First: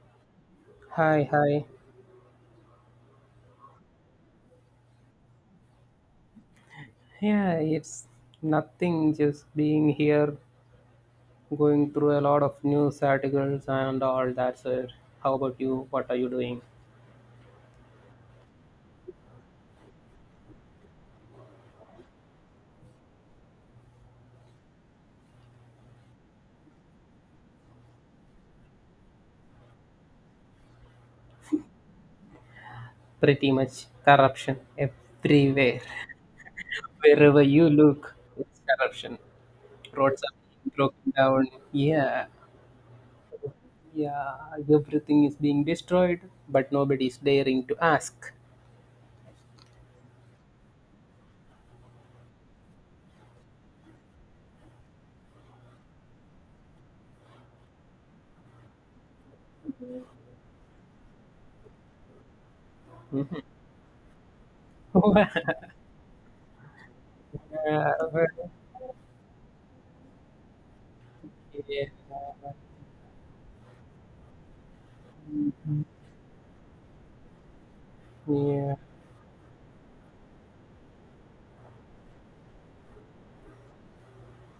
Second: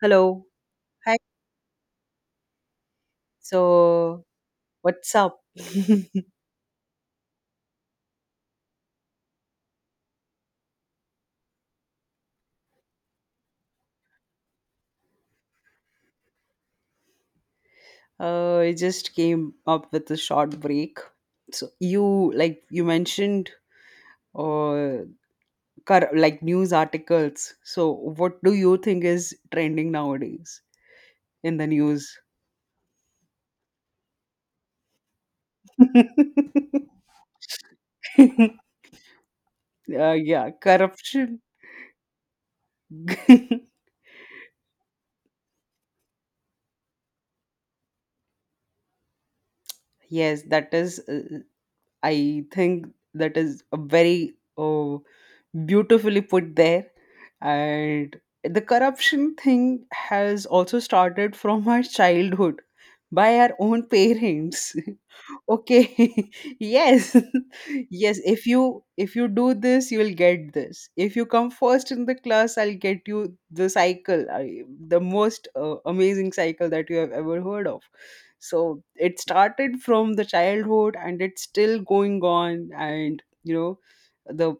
Hello. Hi. Hi, hi. So, what's up? Yeah, it's nothing, just being here, going through a lot of news articles and all that. Sir, how about you? What are you doing? I just came up with a short break. So, you like you mentioned uh like news articles. So, what do you think is trending nowadays in the news? Pretty much corruption everywhere. Wherever you look, it's corruption. Roads are Yeah, being broken corruption. down. Yeah, yeah, everything is being destroyed, but nobody is daring to ask. Yes, that is. I think that is a very, beautifully put there. And the corruption thing has also started from our childhood by our own parents. Okay. Yes. Yeah, Yes, if you do this, you will get this, if you come yeah, first in the class, I'll get you the cycle. The most amazing cycle that you have ever heard of. yeah. So it started from the childhood and it's still going on, and the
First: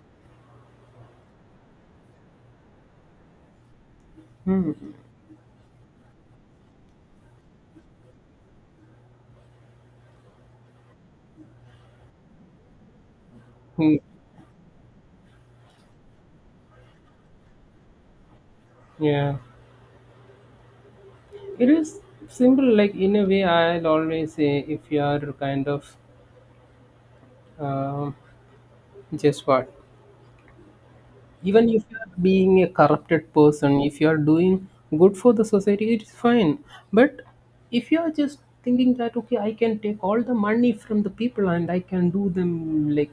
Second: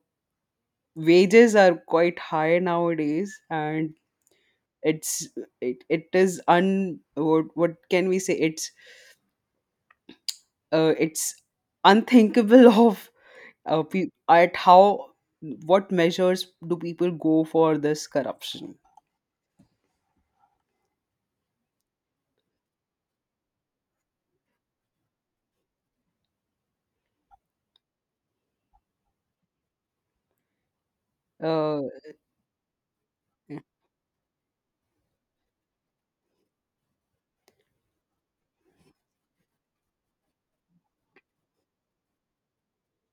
wages are quite high nowadays, and Hmm. it's it, it is un what can we say, it's unthinkable Hmm. At how, what measures do people go for this corruption? Yeah. It is simple, like in a way, I'll always say if you are kind of um, just what, even uh, if you are being a corrupted person, if you are doing good for the society, it is fine. But if you are just thinking that, okay, I can take all the money from the people and I can do them like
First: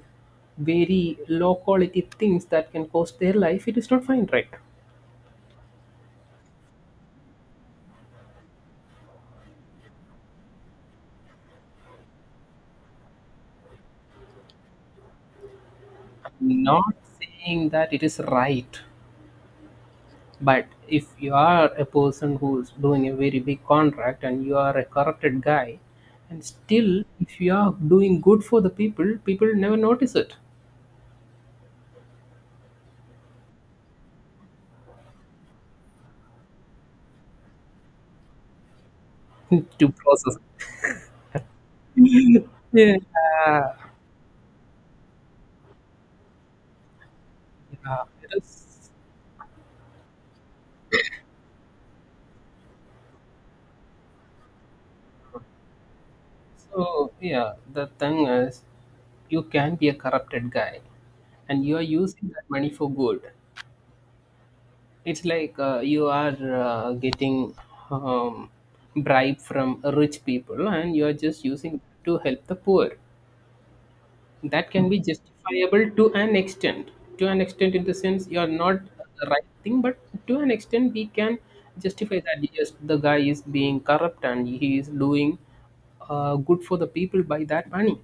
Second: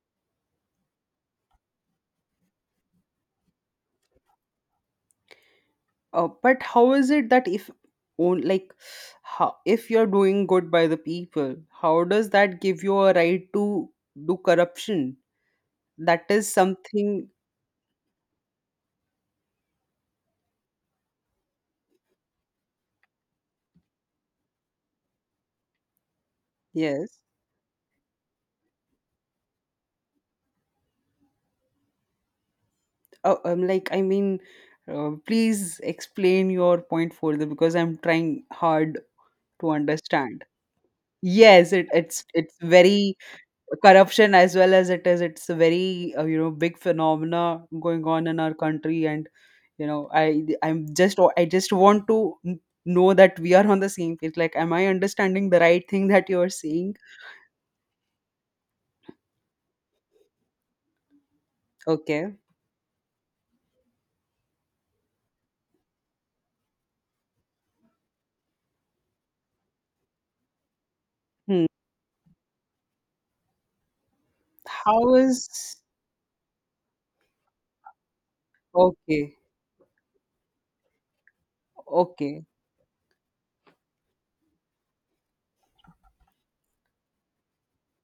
very low quality things that can cost their life, it is not fine, right? But how is it that if own like how if you're doing good by the people, how does that give you a right to do corruption? That is Not something. saying that it is right. But if you are a person who's doing a very big contract and you are a corrupted guy, and still Yes. if you are doing good for the people, people never notice it. Like, I mean, please explain your point further because I'm trying hard to To process. understand. Yes, it, it's Yeah, it's very — yeah, corruption as well, as it's a very, big phenomena going on it in our is. country. And I just want to know that we are on the same page, like, am I understanding the right thing that you are saying? So yeah, the thing is, you can be a corrupted guy, and you are using Okay. that money for good. It's like you are getting um, bribe from rich people and you are just Hmm. using it to help the poor. That can be how is justifiable to an extent. To an extent, in the sense you are not the Okay, right thing, but to an extent, we can justify okay, that yes, the guy is being corrupt and he is doing good for the people by that money.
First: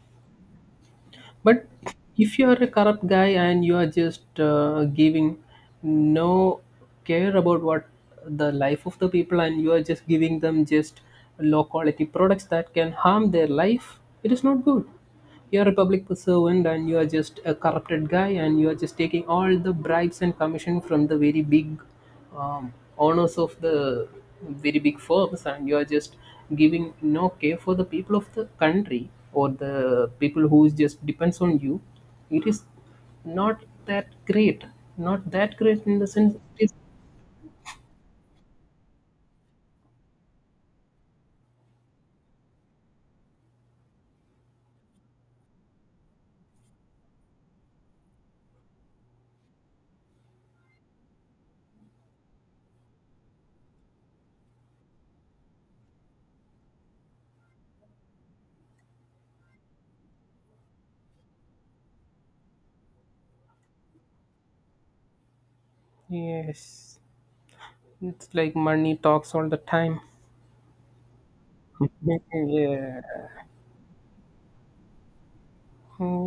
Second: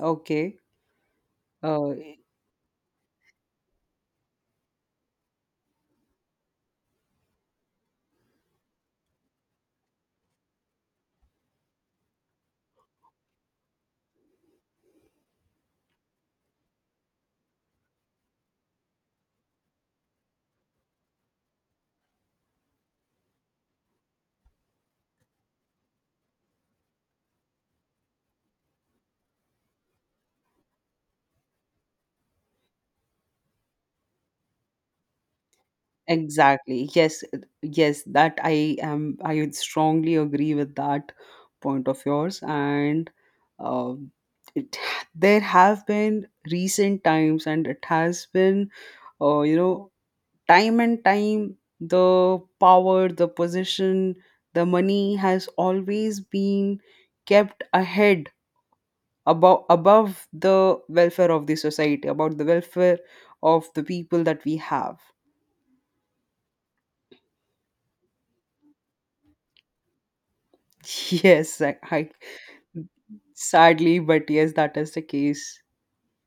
okay. But uh if you are a corrupt guy and you are just giving no care about what the life of the people and you are just giving them just low quality products that can harm their life, it is not good. You are a public servant and you are just a corrupted guy and you are just taking all the bribes and commission from the very big um, owners of the very big firms and you are just giving no care for the people of the country or the people who is just depends on you. It is not that great, not that great in the sense it is. Exactly. Yes, yes, that I would strongly agree with that point of yours, and uh, it there have been recent times, and it has been uh, you know time and time, the power, the position, the money has always been kept ahead, above the welfare of the society, about the welfare of the people that we have. Yes, it's like money talks all the time. Yes, I Yeah, Sadly, but yes, that is the case.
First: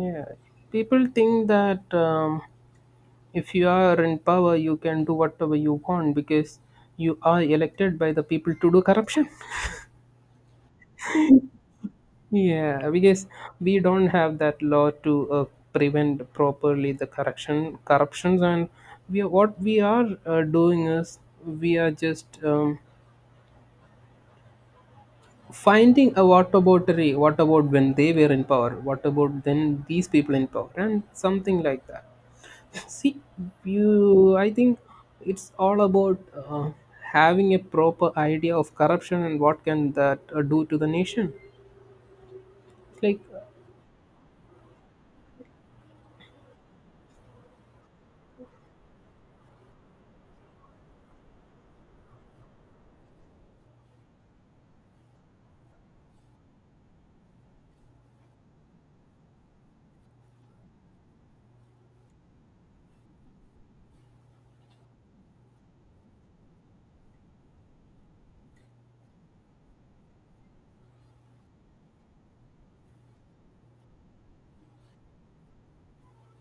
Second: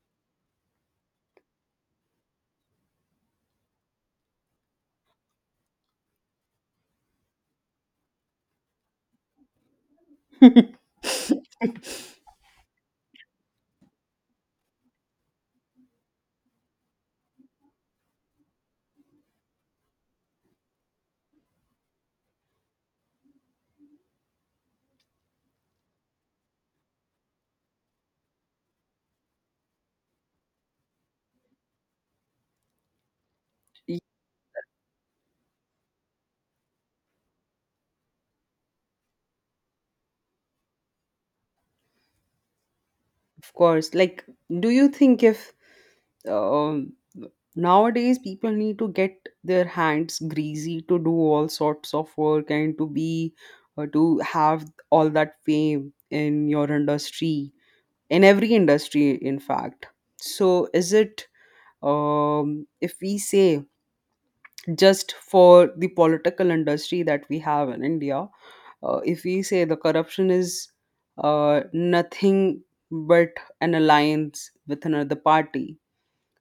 yeah, people think that if you are in power you can do whatever you want because you are elected by the people to do corruption. Yeah, because we don't have that law to prevent properly corruptions, and what we are doing is we are just finding a what about when they were in power, what about then these people in power, and something like that. See, Y- you, I think it's all about uh, having a proper idea of corruption and what can that do to the nation. It's like. Of course. Like, do you think if um, nowadays people need to get their hands greasy to do all sorts of work and to be, or to have all that fame in your industry, in every industry, in fact? So, is it if we say, just for the political industry that we have in India, if we say the corruption is nothing but an alliance with another party.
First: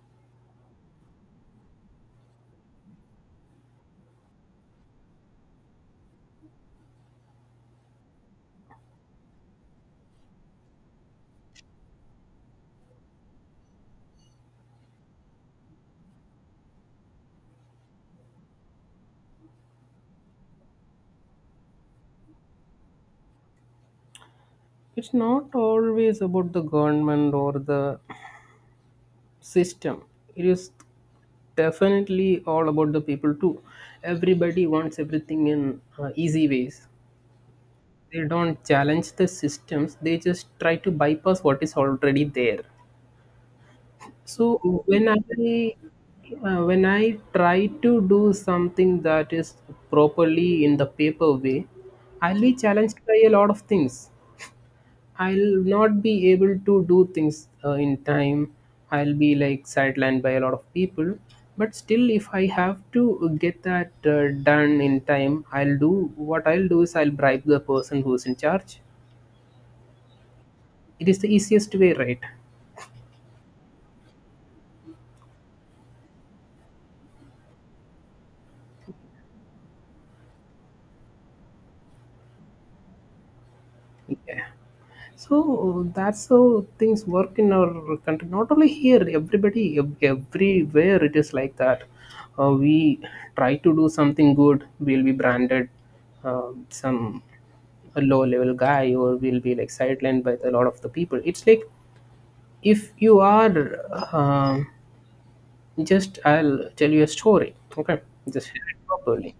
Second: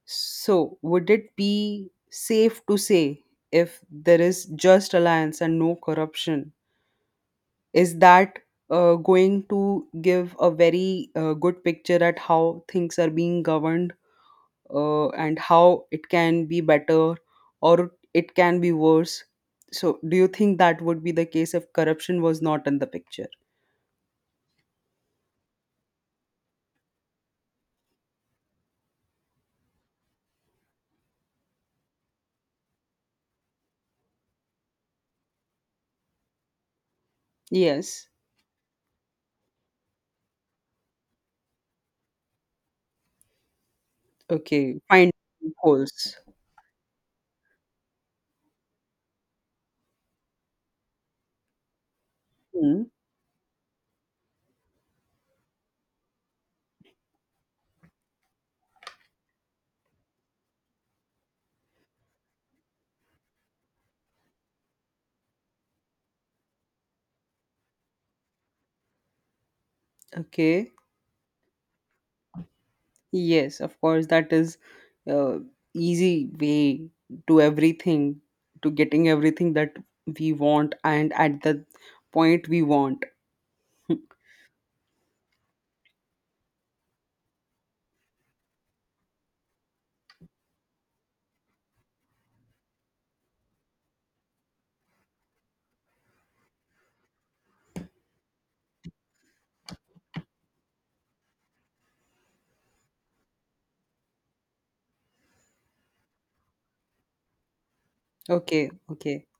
So, would it be safe to say, if there is just alliance and no corruption, is that going to give a very good picture at how things are being governed, and how it can be better or it can be worse? So, do you think that would be the case if corruption was not in the picture? It's not always about the government or the system. It is definitely all about the people too. Everybody wants everything in easy ways. Yes. They don't challenge the systems. They just try to bypass what is already there. So Okay, when find I holes. When I try to do something that is properly in the paper way, I'll be Hmm. challenged by a lot of things. I'll not be able to do things in time. I'll be like sidelined by a lot of people. But still, if I have to get that done in time, I'll do is I'll bribe the person who's in charge. Okay. It is the easiest way, right? Yes, of course, that is uh, easy way to everything, to getting everything that we want, and at the point we want. Hmm. Yeah. So that's how things work in our country. Not only here, everybody, everywhere it is like that. We try to do something good, we'll be branded some a low level guy, or we'll be like sidelined by a lot of the people. It's like if you are um just, I'll tell you a story. Okay, just hear Okay, it okay. properly.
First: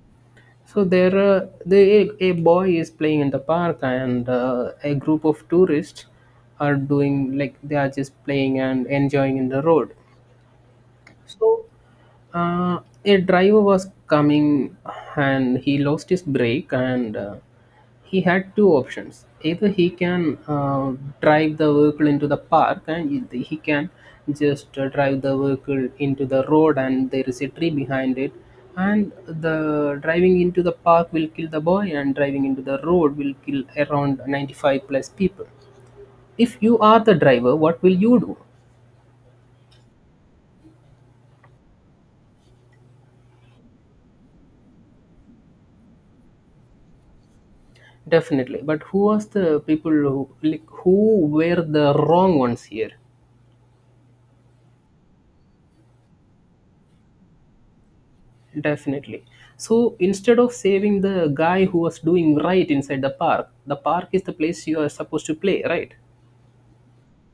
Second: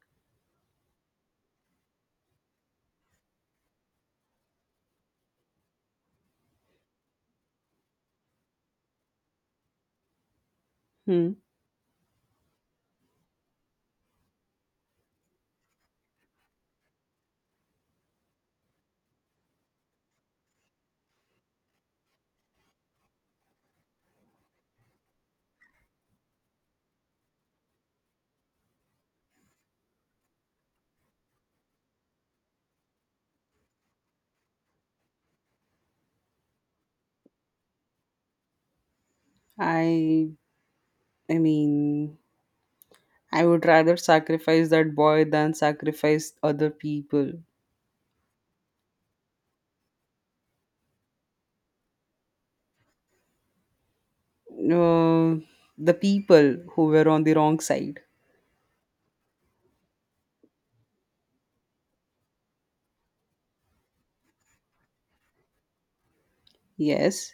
So there, the a boy is playing in the park, and a group of tourists are doing like they are just playing and enjoying in the road. Hmm. So uh, a driver was coming, and he lost his brake, and he had two options: either he can drive the vehicle into the park, and he can just drive the vehicle into the road, and there is a tree behind it. And the driving into the park will kill the boy, and driving into the road will kill around 95 plus people. If you are the driver, what will you do? I I mean, I would rather sacrifice that boy than sacrifice other people. Definitely. But who was the people who, like, who were the wrong ones here? Uh, the people who were on the wrong side. Definitely. So instead of saving the guy who was doing right inside the park is the place you are supposed to play, right? Yes.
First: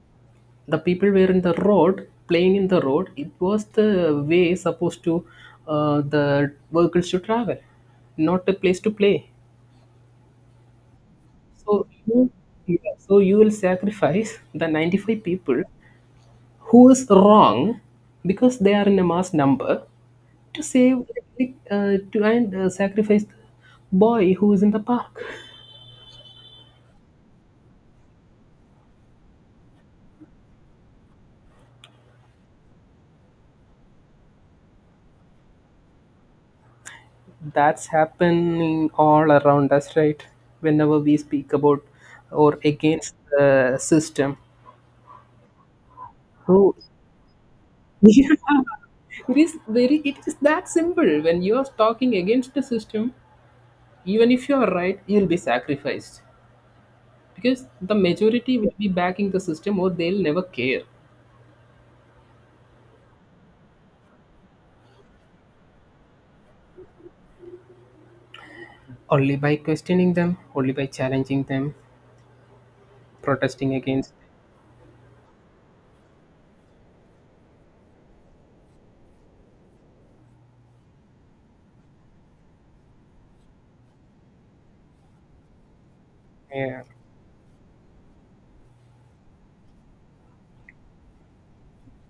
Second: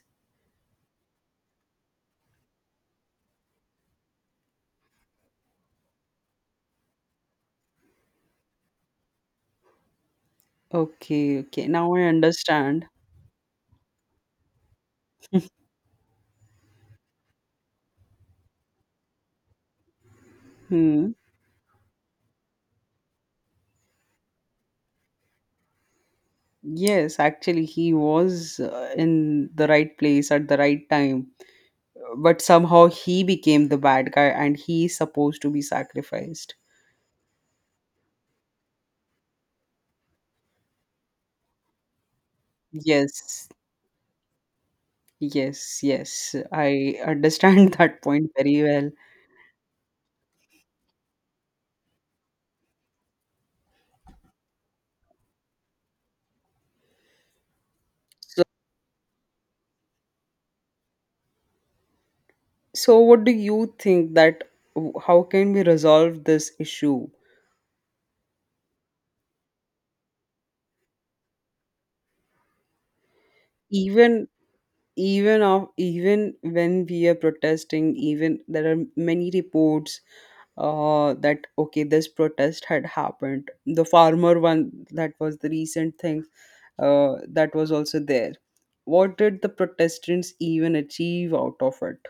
The people were in the road playing in the road. It was the way supposed to the vehicles to travel, not a place to play. Okay, okay. So Now I you, understand. yeah, so you will sacrifice the 95 people who is wrong because they are in a mass number to save Hmm. To and sacrifice the boy who is in the park. Yes, actually, he was in the right place at the right time. But somehow he became the bad guy and he is supposed to be sacrificed. That's happening all around us, right? Whenever we speak about or against Yes, the system, yes, yes, who? I understand that point It very well. is very, it is that simple. When you are talking against the system, even if you are right, you'll be sacrificed because the So, majority will be backing the system or they'll never care. so what do you think, how can we resolve this issue? Only by questioning them, only by challenging them, protesting against. Even Even when we are protesting, even there are many reports that, okay, this protest had happened, the farmer one, that was the recent thing Yeah. That was also there. What did the protestants even achieve out of it?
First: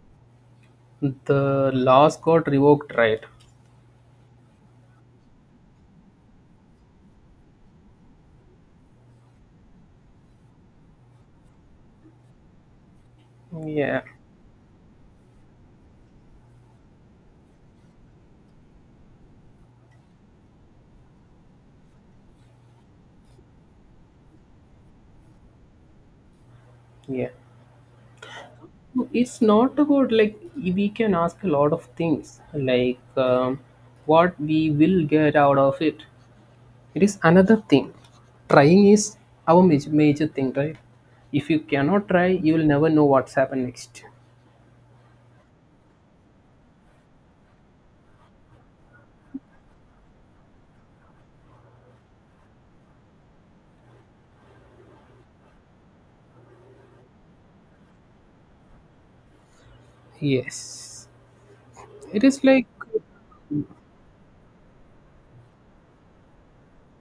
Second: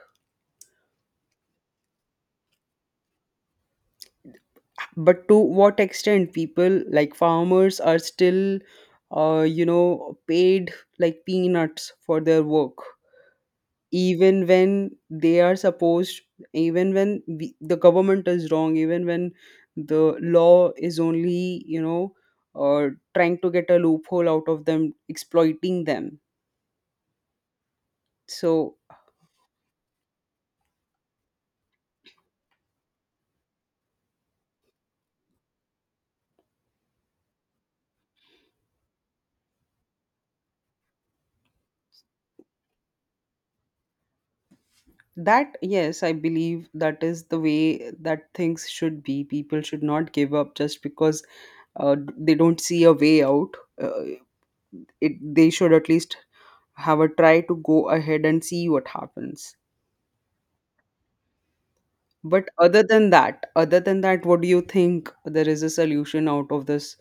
The laws got revoked, right? But to what extent people like farmers are still paid like peanuts for their work, Yeah, even when they are supposed, even when the government is wrong, even when the law is only, uh, trying to get a loophole out of them, exploiting them. yeah. So No, it's not about like we can ask a lot of things, like what we will get out of it. It is another thing. Trying is our major, major thing, right? If you cannot try, you will never know what's happened next. that, yes, I believe that is the way that things should be. People should not give up just because they don't see a way out. uh, they should at least have a try to go ahead and see what happens. Yes, it is But like other than that, what do you think, there is a solution out of this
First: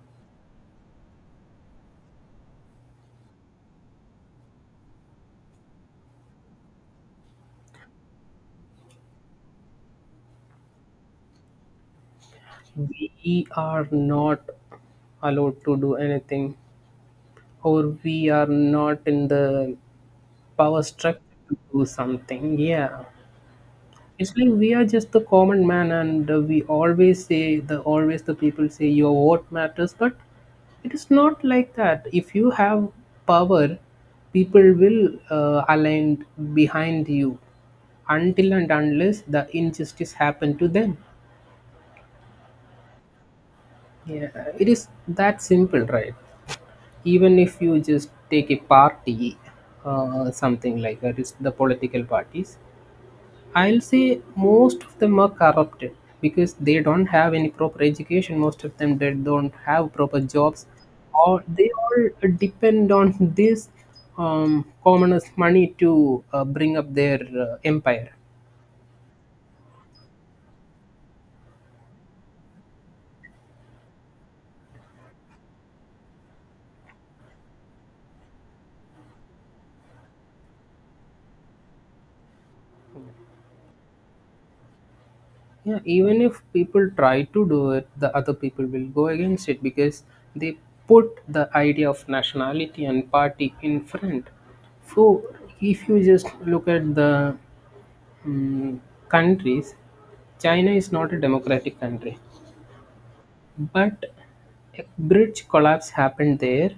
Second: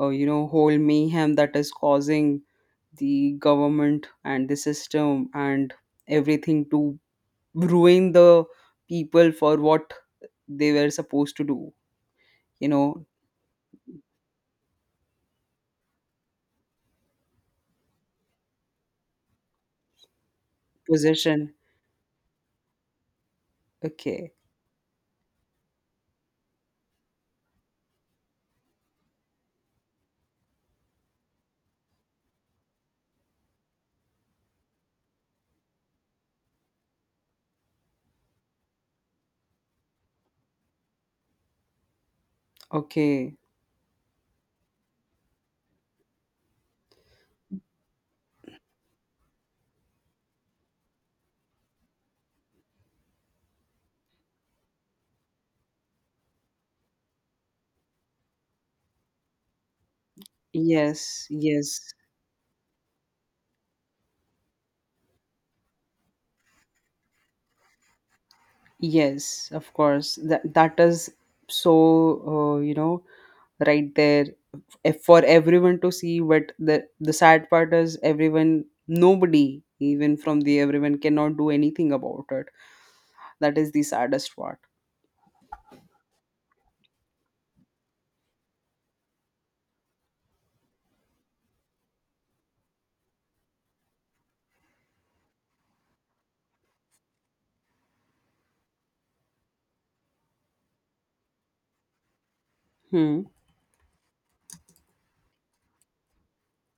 whole mayhem that is causing the government and the system and everything to ruin the people for what they were supposed to do, you know, we are not allowed to do anything or we are not in the power structure position. to do something. Yeah, Okay, it's like we are just the common man and we always say the always the people say your vote matters, but it is not like that. If you have power, people will align behind you until and unless the injustice happened to them. okay. Yeah, it is that simple, right? Even if you just take a party, something like that is the political parties, I'll say most of them are corrupted because they don't have any proper education, most of them they don't have proper jobs, Yes, or they yes, all depend on this commoners money to bring up their empire. yes, of course. That, that is, so, uh, you know, right there, if, for everyone to see, but the sad part is, everyone — nobody, even from the everyone, cannot do anything about it. That is the saddest part. Yeah, even if people try to do it, the other people will go against it because they put the idea of nationality and party in front. So, if you just look at the mm countries, China is not a democratic country, Hmm. but a bridge collapse happened there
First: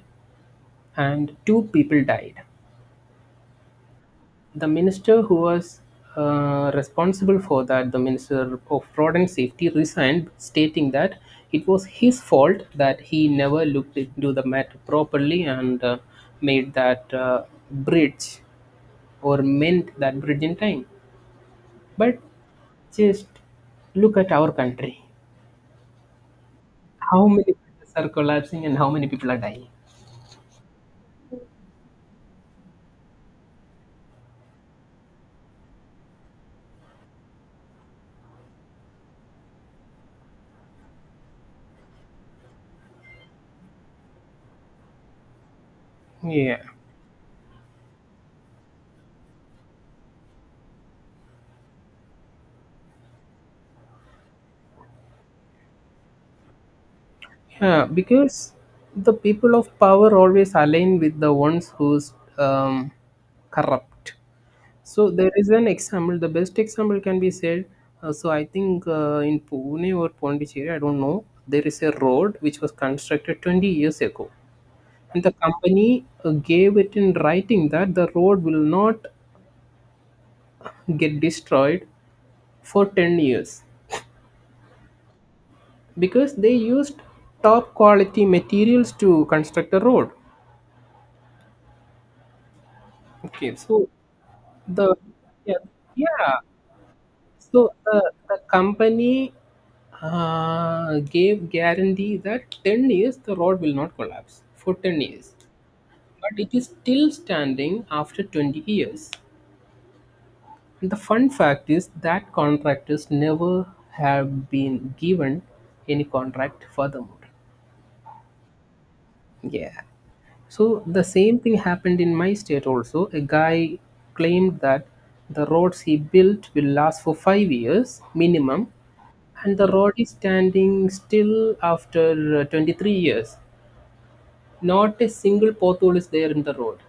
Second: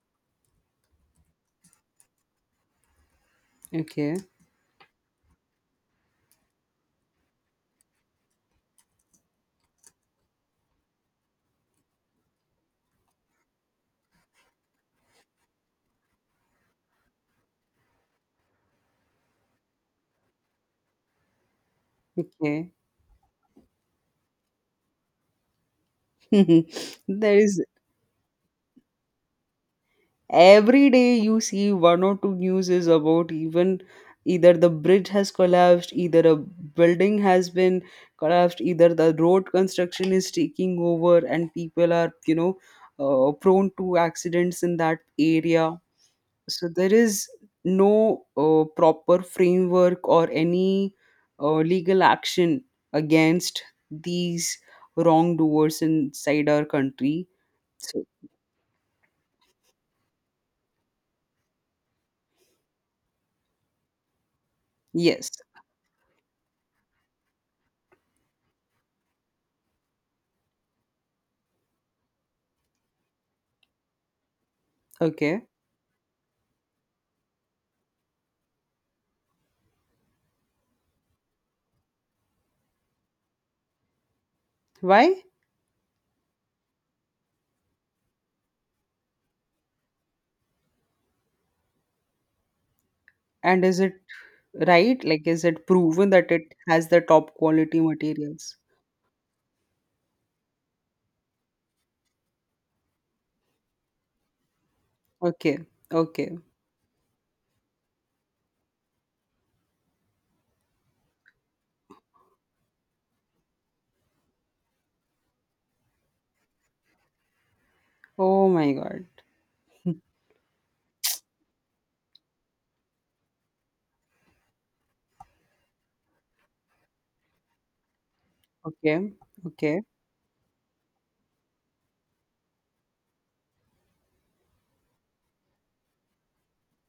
and two people died. Okay. The minister who was responsible for that, the minister of road and safety, resigned, stating that it was his fault that he never looked into the matter properly and made that bridge or mend that bridge in time. But Okay. just look at our country. How There many is — bridges are collapsing and how many people are dying? every day you see one or two news is about, even either the bridge has collapsed, either a building has been collapsed, either the road construction is taking over and people are, prone to accidents in that area. Yeah. So there is no proper framework or any legal action against these wrongdoers inside our country. Yeah, So, because the people of power always align with the ones who's corrupt. So yes. there is an example. The best example can be said. So I think in Pune or Pondicherry, I don't know. There is a road which was constructed 20 years ago, and the Okay. company gave it in writing that the road will not get destroyed for 10 years Why? because they used top quality materials to construct a road. Okay, And is so it the right? Like, is yeah, it proven that yeah. it has the top So, quality the materials? company gave guarantee that 10 years the road will not collapse for 10 years. Okay, okay. But it is still standing after 20 years. And the fun fact is that contractors never have been given any contract furthermore. Oh my God. Yeah. So the same thing happened in my state also. A guy claimed that the roads he built will last for 5 years minimum, Okay, and the okay, road is standing still after 23 years. Not a single pothole is there in the road.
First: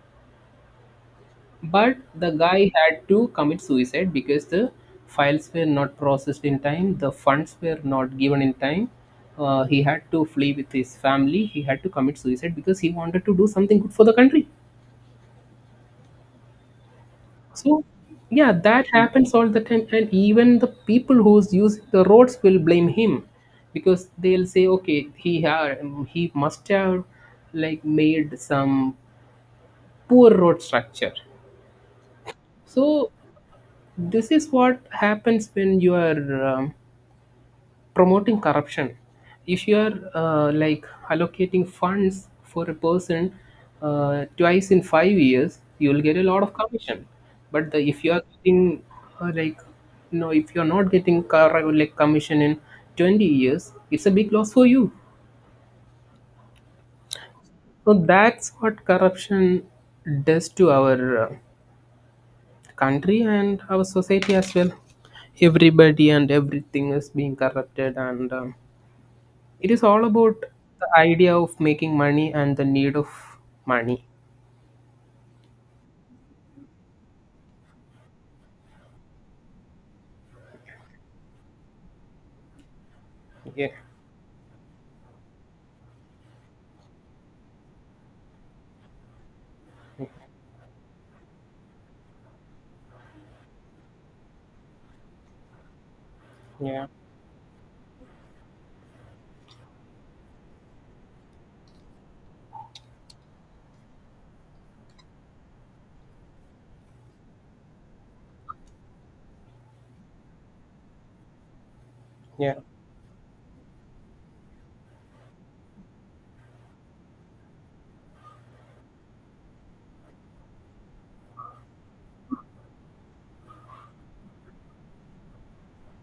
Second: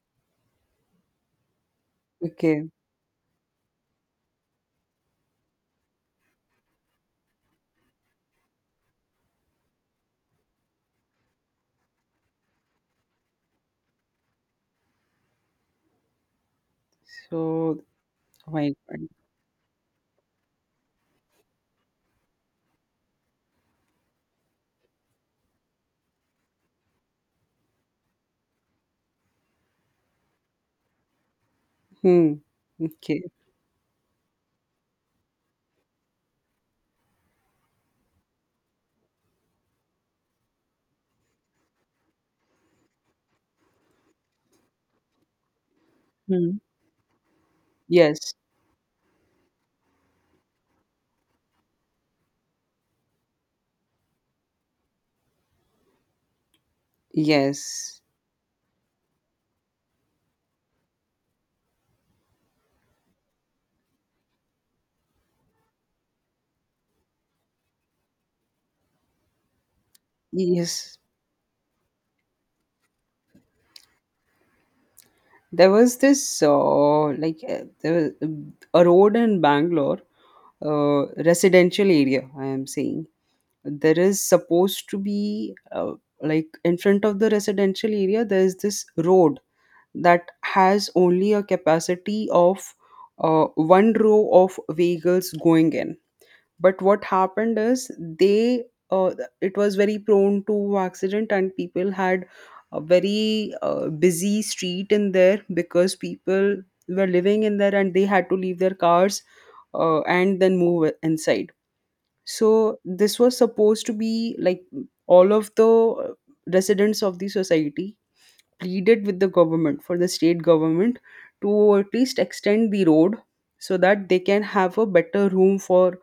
But the okay. guy had to commit suicide because the files were not processed in time, the funds were not given in time. He had to flee with his family. He had to commit suicide because he wanted to do something good for the country. So, So, oh yeah, my that God. happens all the time, and even the people who's using the roads will blame him because they'll say, okay, he must have like made some poor road structure. Hmm. So Okay. this is what happens when you are promoting corruption if you are like allocating funds for a person, twice in 5 years you'll get a lot of Hmm. commission, but if you are Yes, getting like no, if you're not getting car like commission in 20 years, it's a big loss for you. So yes, that's what corruption does to our country and our society as well. Everybody and everything is being corrupted, and it is all about the yes. idea of making money and the need of money. There was this like there was a road in Bangalore, residential area I am saying. Yeah, There is supposed to be, like, in front of the residential area, there is this road that has only a capacity of one row of vehicles going in. But yeah, what happened is, they uh, it was very prone to accident, and people had a very busy street in there, because people were living in there and they had to leave their cars and then move inside. yeah. So this was supposed to be like — all of the residents of the society pleaded with the government, for the state government to at least extend the road, so that they can have a better room for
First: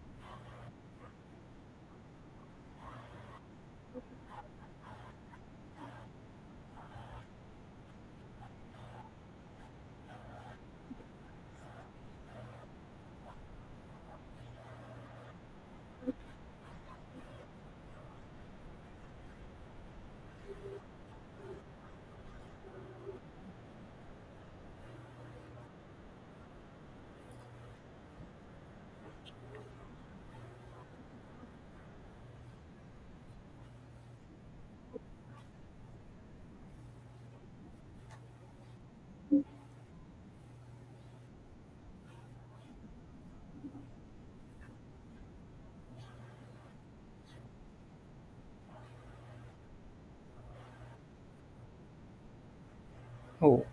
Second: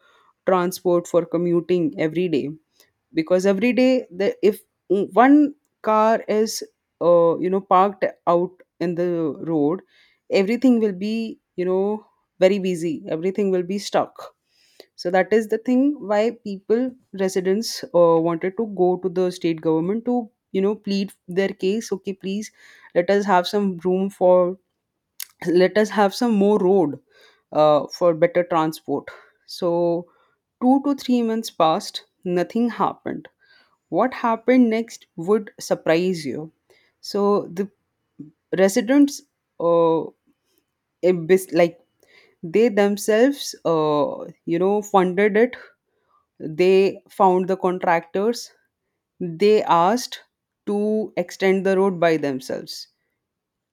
transport, for commuting every day. Because every day, the if one car is parked out in the road, everything will be, very busy, everything will be stuck. So that is the thing, why people — residents wanted to go to the state government to, plead their case: okay, please let us have some room for — let us have some more road for better transport. So, 2 to 3 months passed, nothing happened. What happened next would surprise you. So the residents, uh, like, they themselves, funded it. They found the contractors. They asked to extend the road by themselves. Oh,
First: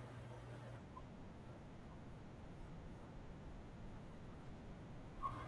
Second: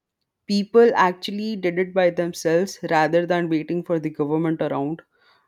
People actually did it by themselves rather than waiting for the government around.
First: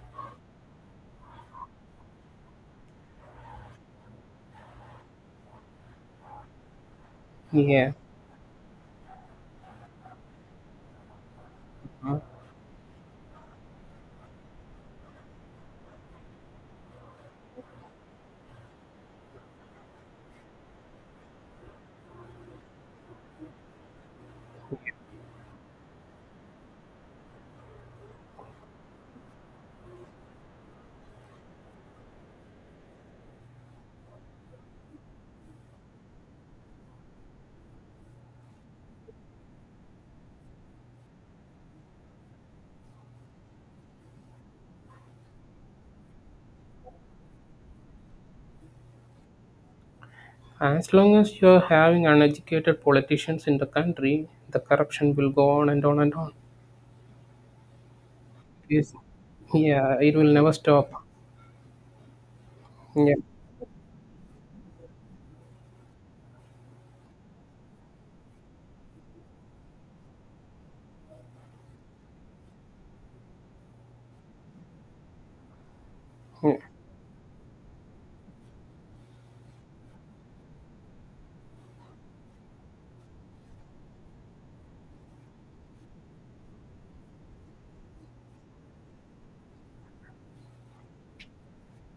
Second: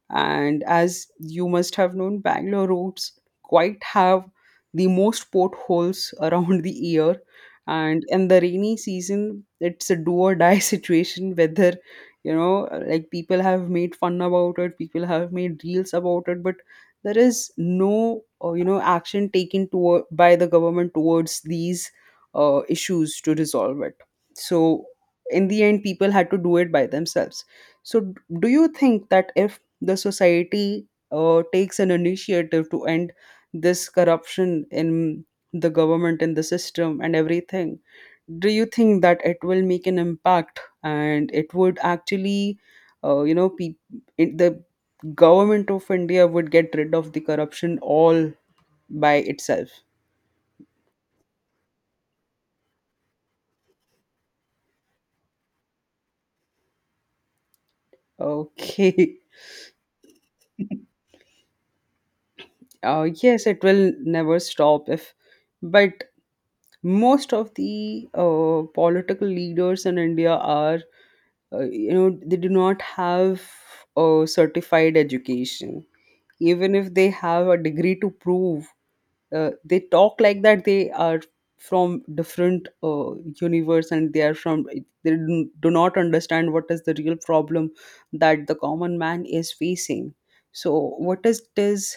And as you must have known, Bangalore roads quite have the most potholes around the year. yeah. And in the rainy season, it's a do or die situation, whether, Uh, like, people have made fun about it, people have made reels about it, but there is no, action taken toward — by the government towards these issues to resolve it. So in the end, people had to do it by themselves. So do you think that if the society takes an initiative to end this corruption in the government, in the system and everything, do you think that it will make an impact, and it would actually, uh, you know pe- the government of India would get rid of the corruption all by itself? as long as you're having uneducated politicians in the country, the corruption will go on and on and on. Yes. Okay. Yeah, it will never stop. Yeah. Yes, it will never stop if — but most of the political leaders in India are they do not have a certified education, Yeah. even if they have a degree to prove. They talk like that they are from different universe, and they are from — they do not understand what is the real problem that the common man is facing. So what is this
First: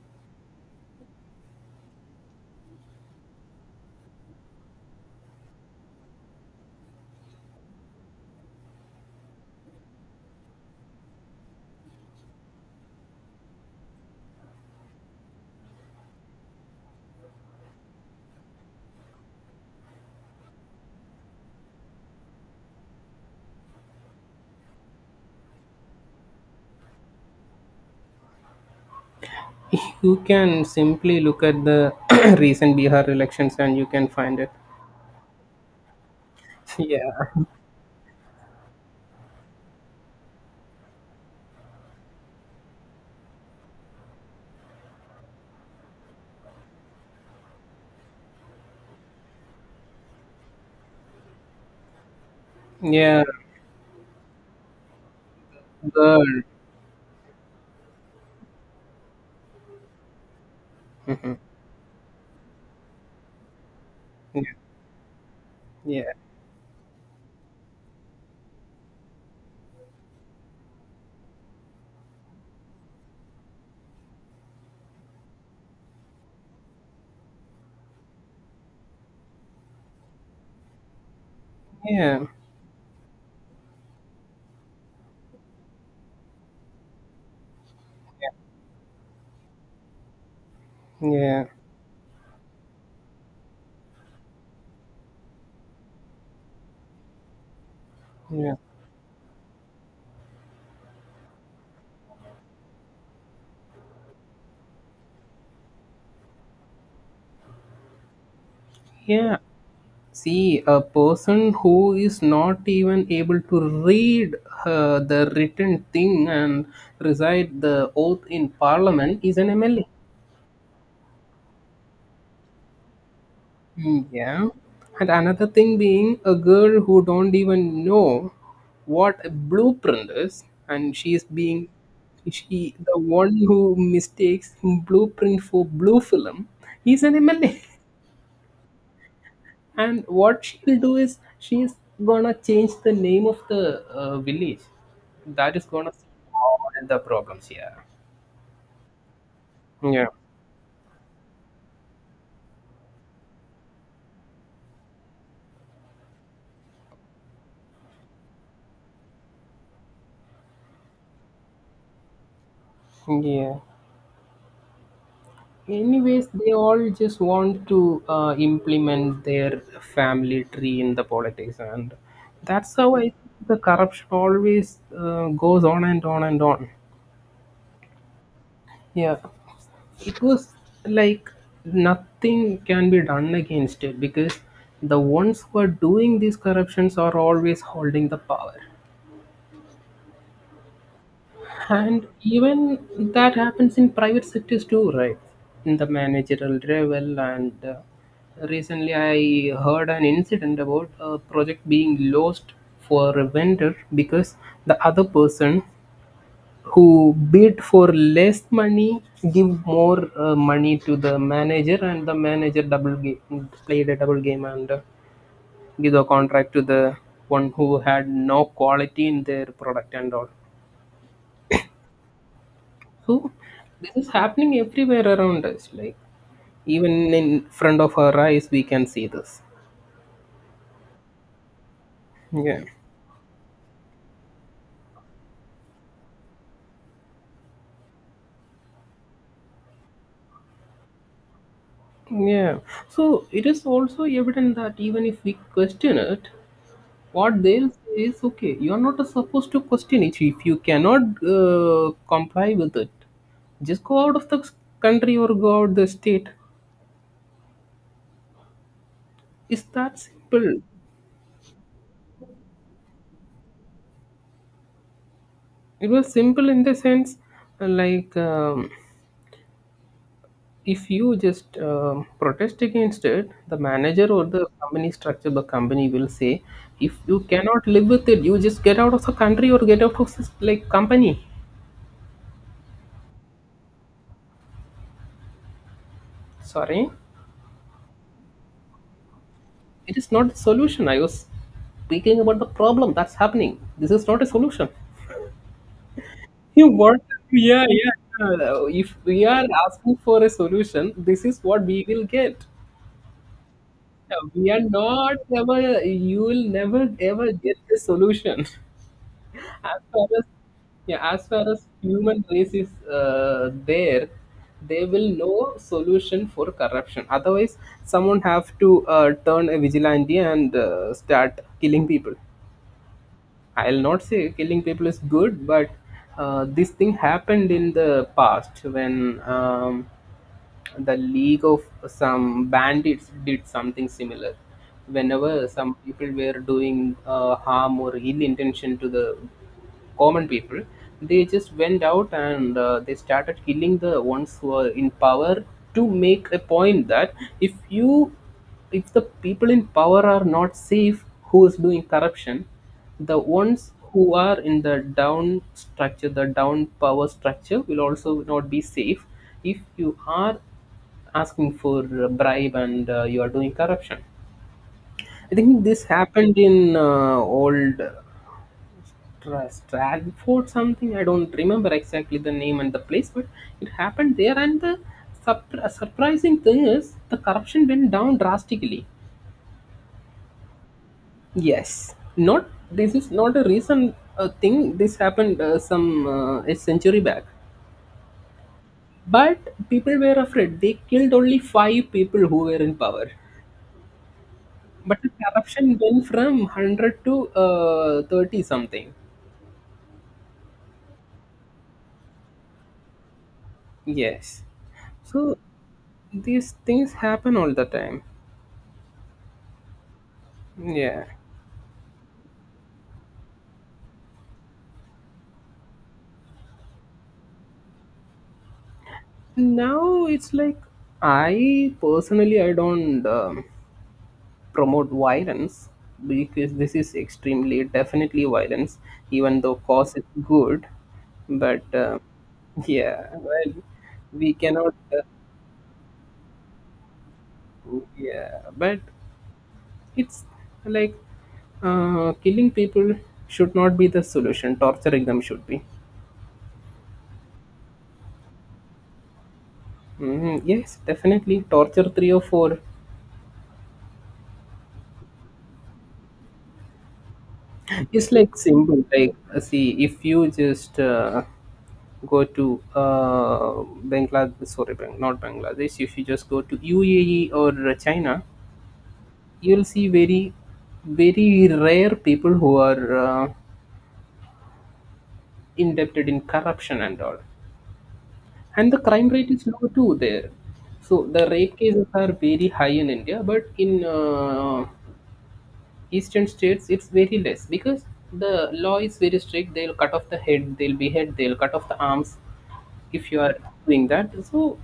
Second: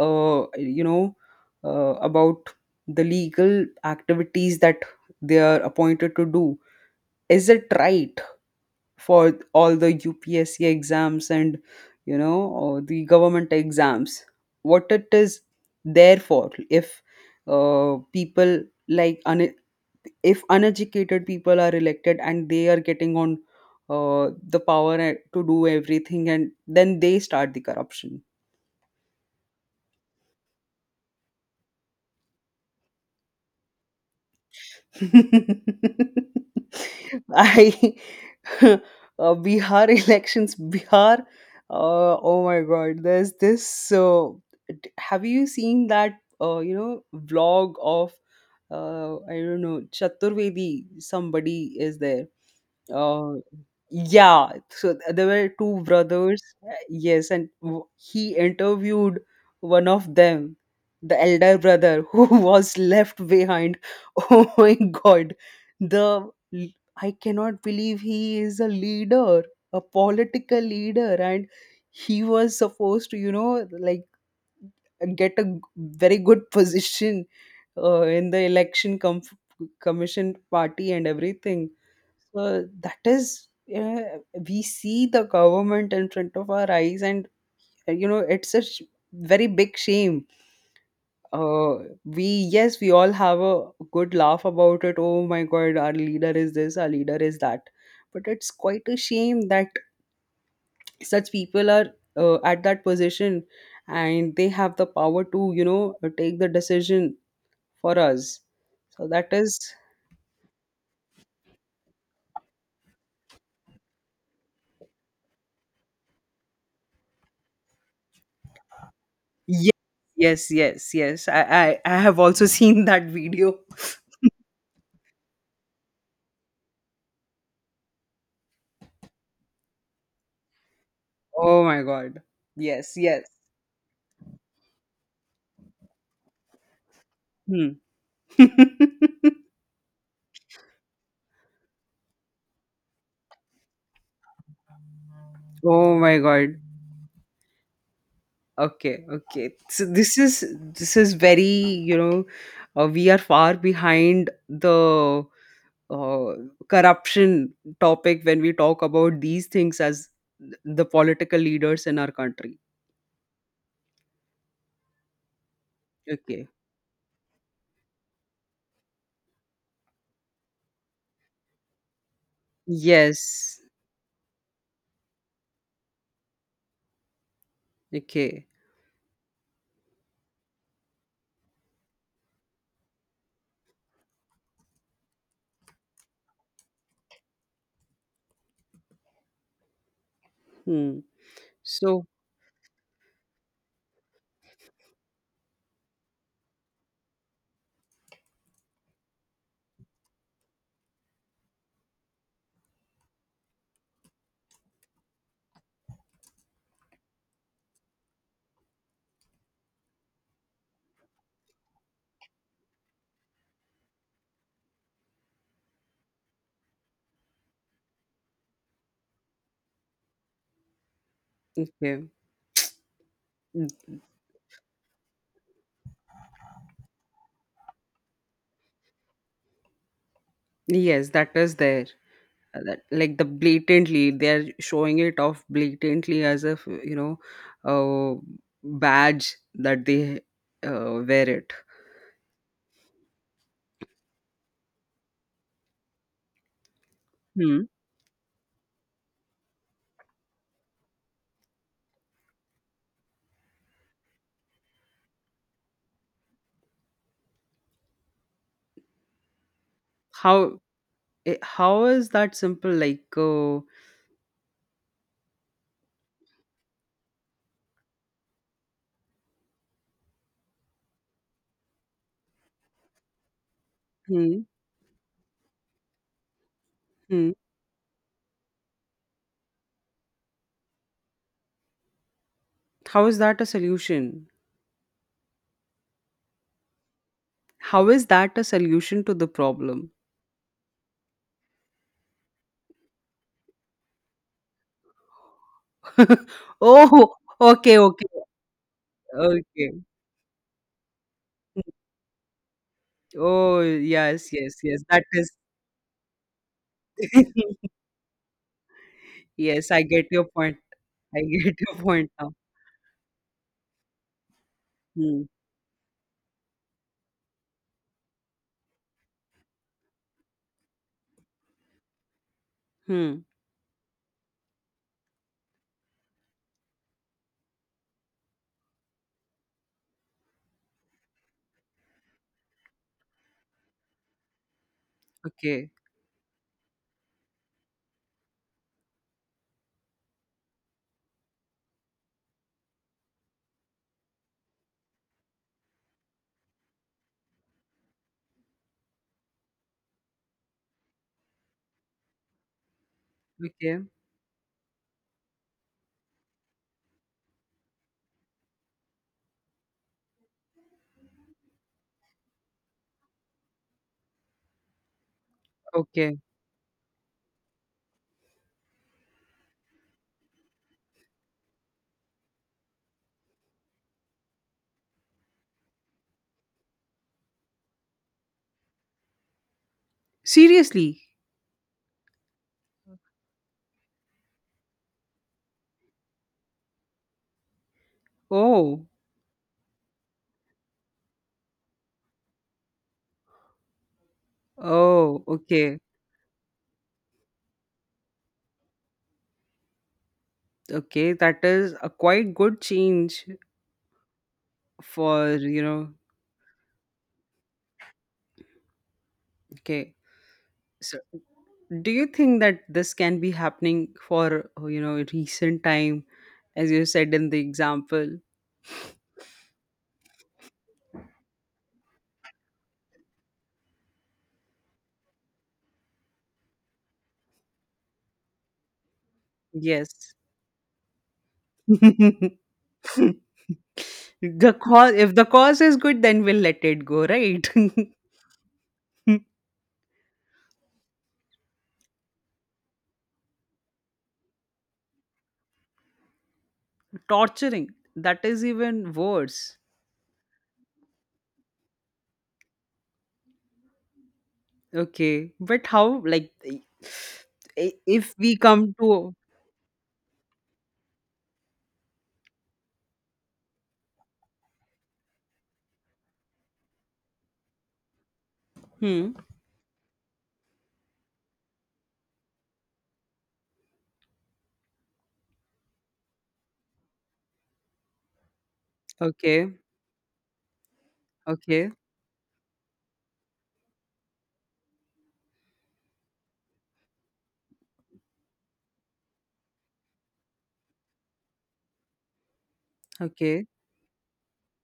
uh, you know about the legal activities that they are appointed to do? Is it right, for all the UPSC exams and, you know, or the government exams, what it is there for, if people like un- if uneducated people are elected and they are getting on the power to do everything, and then they start the corruption? You can simply look at the recent Bihar elections and you can find it. Yeah, I uh, Bihar elections, Bihar. Oh my God, there's this. So, have you seen that? You know, vlog of I don't know, Chaturvedi. Somebody is there. yeah, uh, yeah, so there were two girl. brothers, yes, and he interviewed one of them, the Mhm. elder brother, who was left behind. Yeah, Oh my God, yeah, the l- I cannot believe he is a leader, a political leader, and he was supposed to, you know, like, get a very good position in the election commission party and everything. yeah, So that is, uh, we see the government in front of our eyes, and it's a very big shame. yeah. Uh, we Yes, we all have a good laugh about it. Oh my God, our leader is this, our leader is that. But it's Yeah. quite a shame that such people are at that position, and they have the power to, take the decision for us, so that Yeah. is — See, a person who is not even able to read the written thing and recite the oath in parliament is an yes, MLA. yes, yes, yes, I have also seen that video. Mm, yeah. And another thing, being a girl who don't even know what a blueprint is, and she is Oh being, my God. she Yes, the yes. one who mistakes blueprint for blue film is an MLA. Hmm. And what she'll do is she's gonna change the name of the village. That is gonna Oh my God, solve all the problems here. okay, okay. So Yeah. this is — this is very, we are far behind the uh, corruption topic when we talk about these things, as the political leaders in our country. Yeah. Anyways, Okay. they all just want to implement their family tree in the politics, and that's how I think the Yes. corruption always goes on and on and on. Okay. Yeah. It was like nothing can be done against it because the ones who are doing these corruptions are always holding the power. Hmm. So, And even that happens in private sectors too, right? In the managerial level, and recently I heard an incident about a project being lost for a vendor because the other person who bid for less money, give more money to the manager, and the manager double game, played a double game, and give the contract to the one who had no quality in their product and all. okay. So Mm. this is happening everywhere around us. Like, even in front of our eyes, we can see this. Yes, that is there. Yeah. That, like, the blatantly, they're showing it off blatantly, as if, you know, a badge that they wear it. Yeah. So it is also evident that even if we question it, what Hmm. they'll say is, okay, you're not supposed to question it. If you cannot comply with it, just go out of the country or go out the state. It's that How, simple. how is that simple? Like, It was simple in the sense, uh, like um, if you just protest against it, the manager or hmm, the company structure, the company will say, if you hmm. cannot live with it, you just get out of the country or get out of this like company. How is that a solution? Sorry. How is that a solution to the problem? It is not the solution. I was speaking about the problem that's happening. This is not a solution. You want, Oh, yeah, okay, yeah, okay, yeah. If we are okay. asking for a solution, this is what we will get. Oh, Yeah, yes, we yes, are yes. That not is — ever. You will never ever get a solution. Yes, As I get far your as, point. yeah, I as far get as your point human now. race is there, they will Hmm. no solution for corruption. Otherwise, someone have to turn a vigilante and start killing people. Hmm. I'll not say killing people is good, but this thing happened in the past when the league of some bandits did something similar. Whenever Okay. some people were doing harm or ill intention to the common people, they just went out and they started killing the ones who are in power to make a point that, if you, if the people in power are not safe who is doing corruption, the ones Okay. who are in the down structure, the down power structure, will also not be safe if you are asking for a bribe and you are doing corruption. I think this Okay. happened in old Stratford something. I don't remember exactly the name and the place, but it happened there. And the surprising thing is the corruption went down drastically. Seriously? Yes, not this is not a recent thing. This happened some a century back. Oh. But people were afraid. They killed only five people who were in power. But the Oh, okay. corruption went from 100 to 30 something. Okay. That is a quite good change, Yes. for, So you know, these things happen all the time. okay. So, Yeah. do you think that this can be happening for, recent time, as you said in the example? Now it's like, I personally I don't. Promote violence, because this is extremely definitely violence, even though cause is Yes. good, but The yeah, well, we cannot cause, if the cause is good, then we'll let it go, right? yeah, but it's like, killing people should not be the solution, torturing them should be. Torturing. That is even worse. Mhm, yes, definitely torture three or four. Okay, but how? Like, if It's we like come simple, to — like, see, if you just go to Bangladesh, sorry, not Bangladesh. If you just go to UAE or China, hmm, you'll see very, very rare people who are indebted in corruption and all. And the crime rate is okay, low too there. So the rape okay, cases are very high in India, but in eastern states it's very less because the law is very strict. They'll cut off the head, they'll behead, they'll cut off the arms if you are okay. doing that. So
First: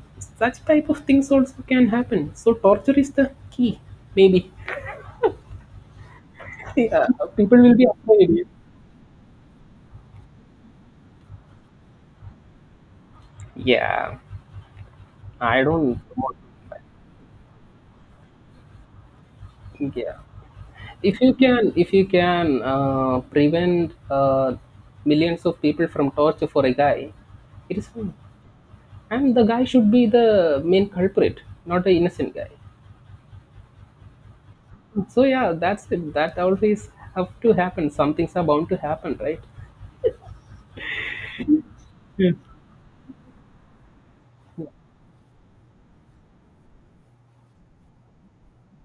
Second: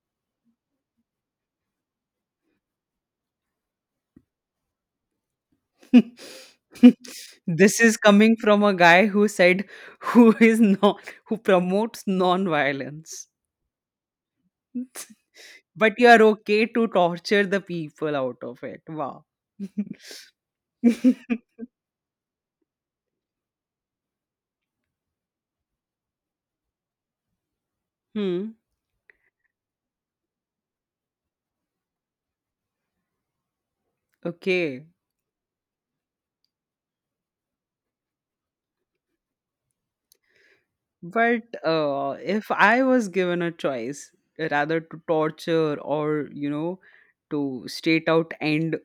such type of things also can happen, so torture is the key, maybe. Yeah, people will This be is coming afraid. from a guy who said, who is not, who promotes non-violence, Yeah I but don't you are want- okay to torture the people out of it? Wow. Yeah, if you can, if you can prevent millions of people from torture for a guy, it is fine. Hmm, And the guy should be the main culprit, not the innocent guy. okay. So yeah, that's the, that always have to happen. Some things are bound to happen, right? But if I was given a choice, rather to torture or, you know, to straight out end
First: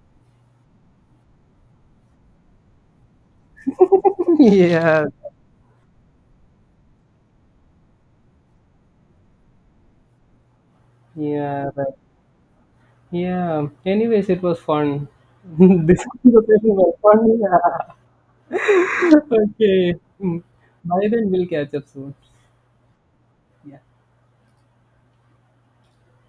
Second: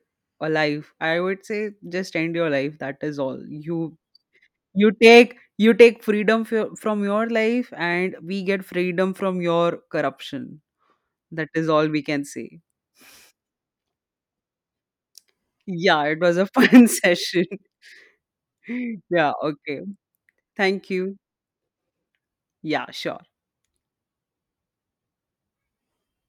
a life, I would say, just end your life, that is all. you you Yeah. take you take freedom from your life, and we get freedom from your corruption. That is Yeah, all right. we can say. Yeah. Anyways, it was fun. Yeah, This it was a conversation fun was session. fun. Yeah. Yeah, okay. Okay. Mm. Thank By you. then we'll catch up soon. Yeah, sure. Yeah.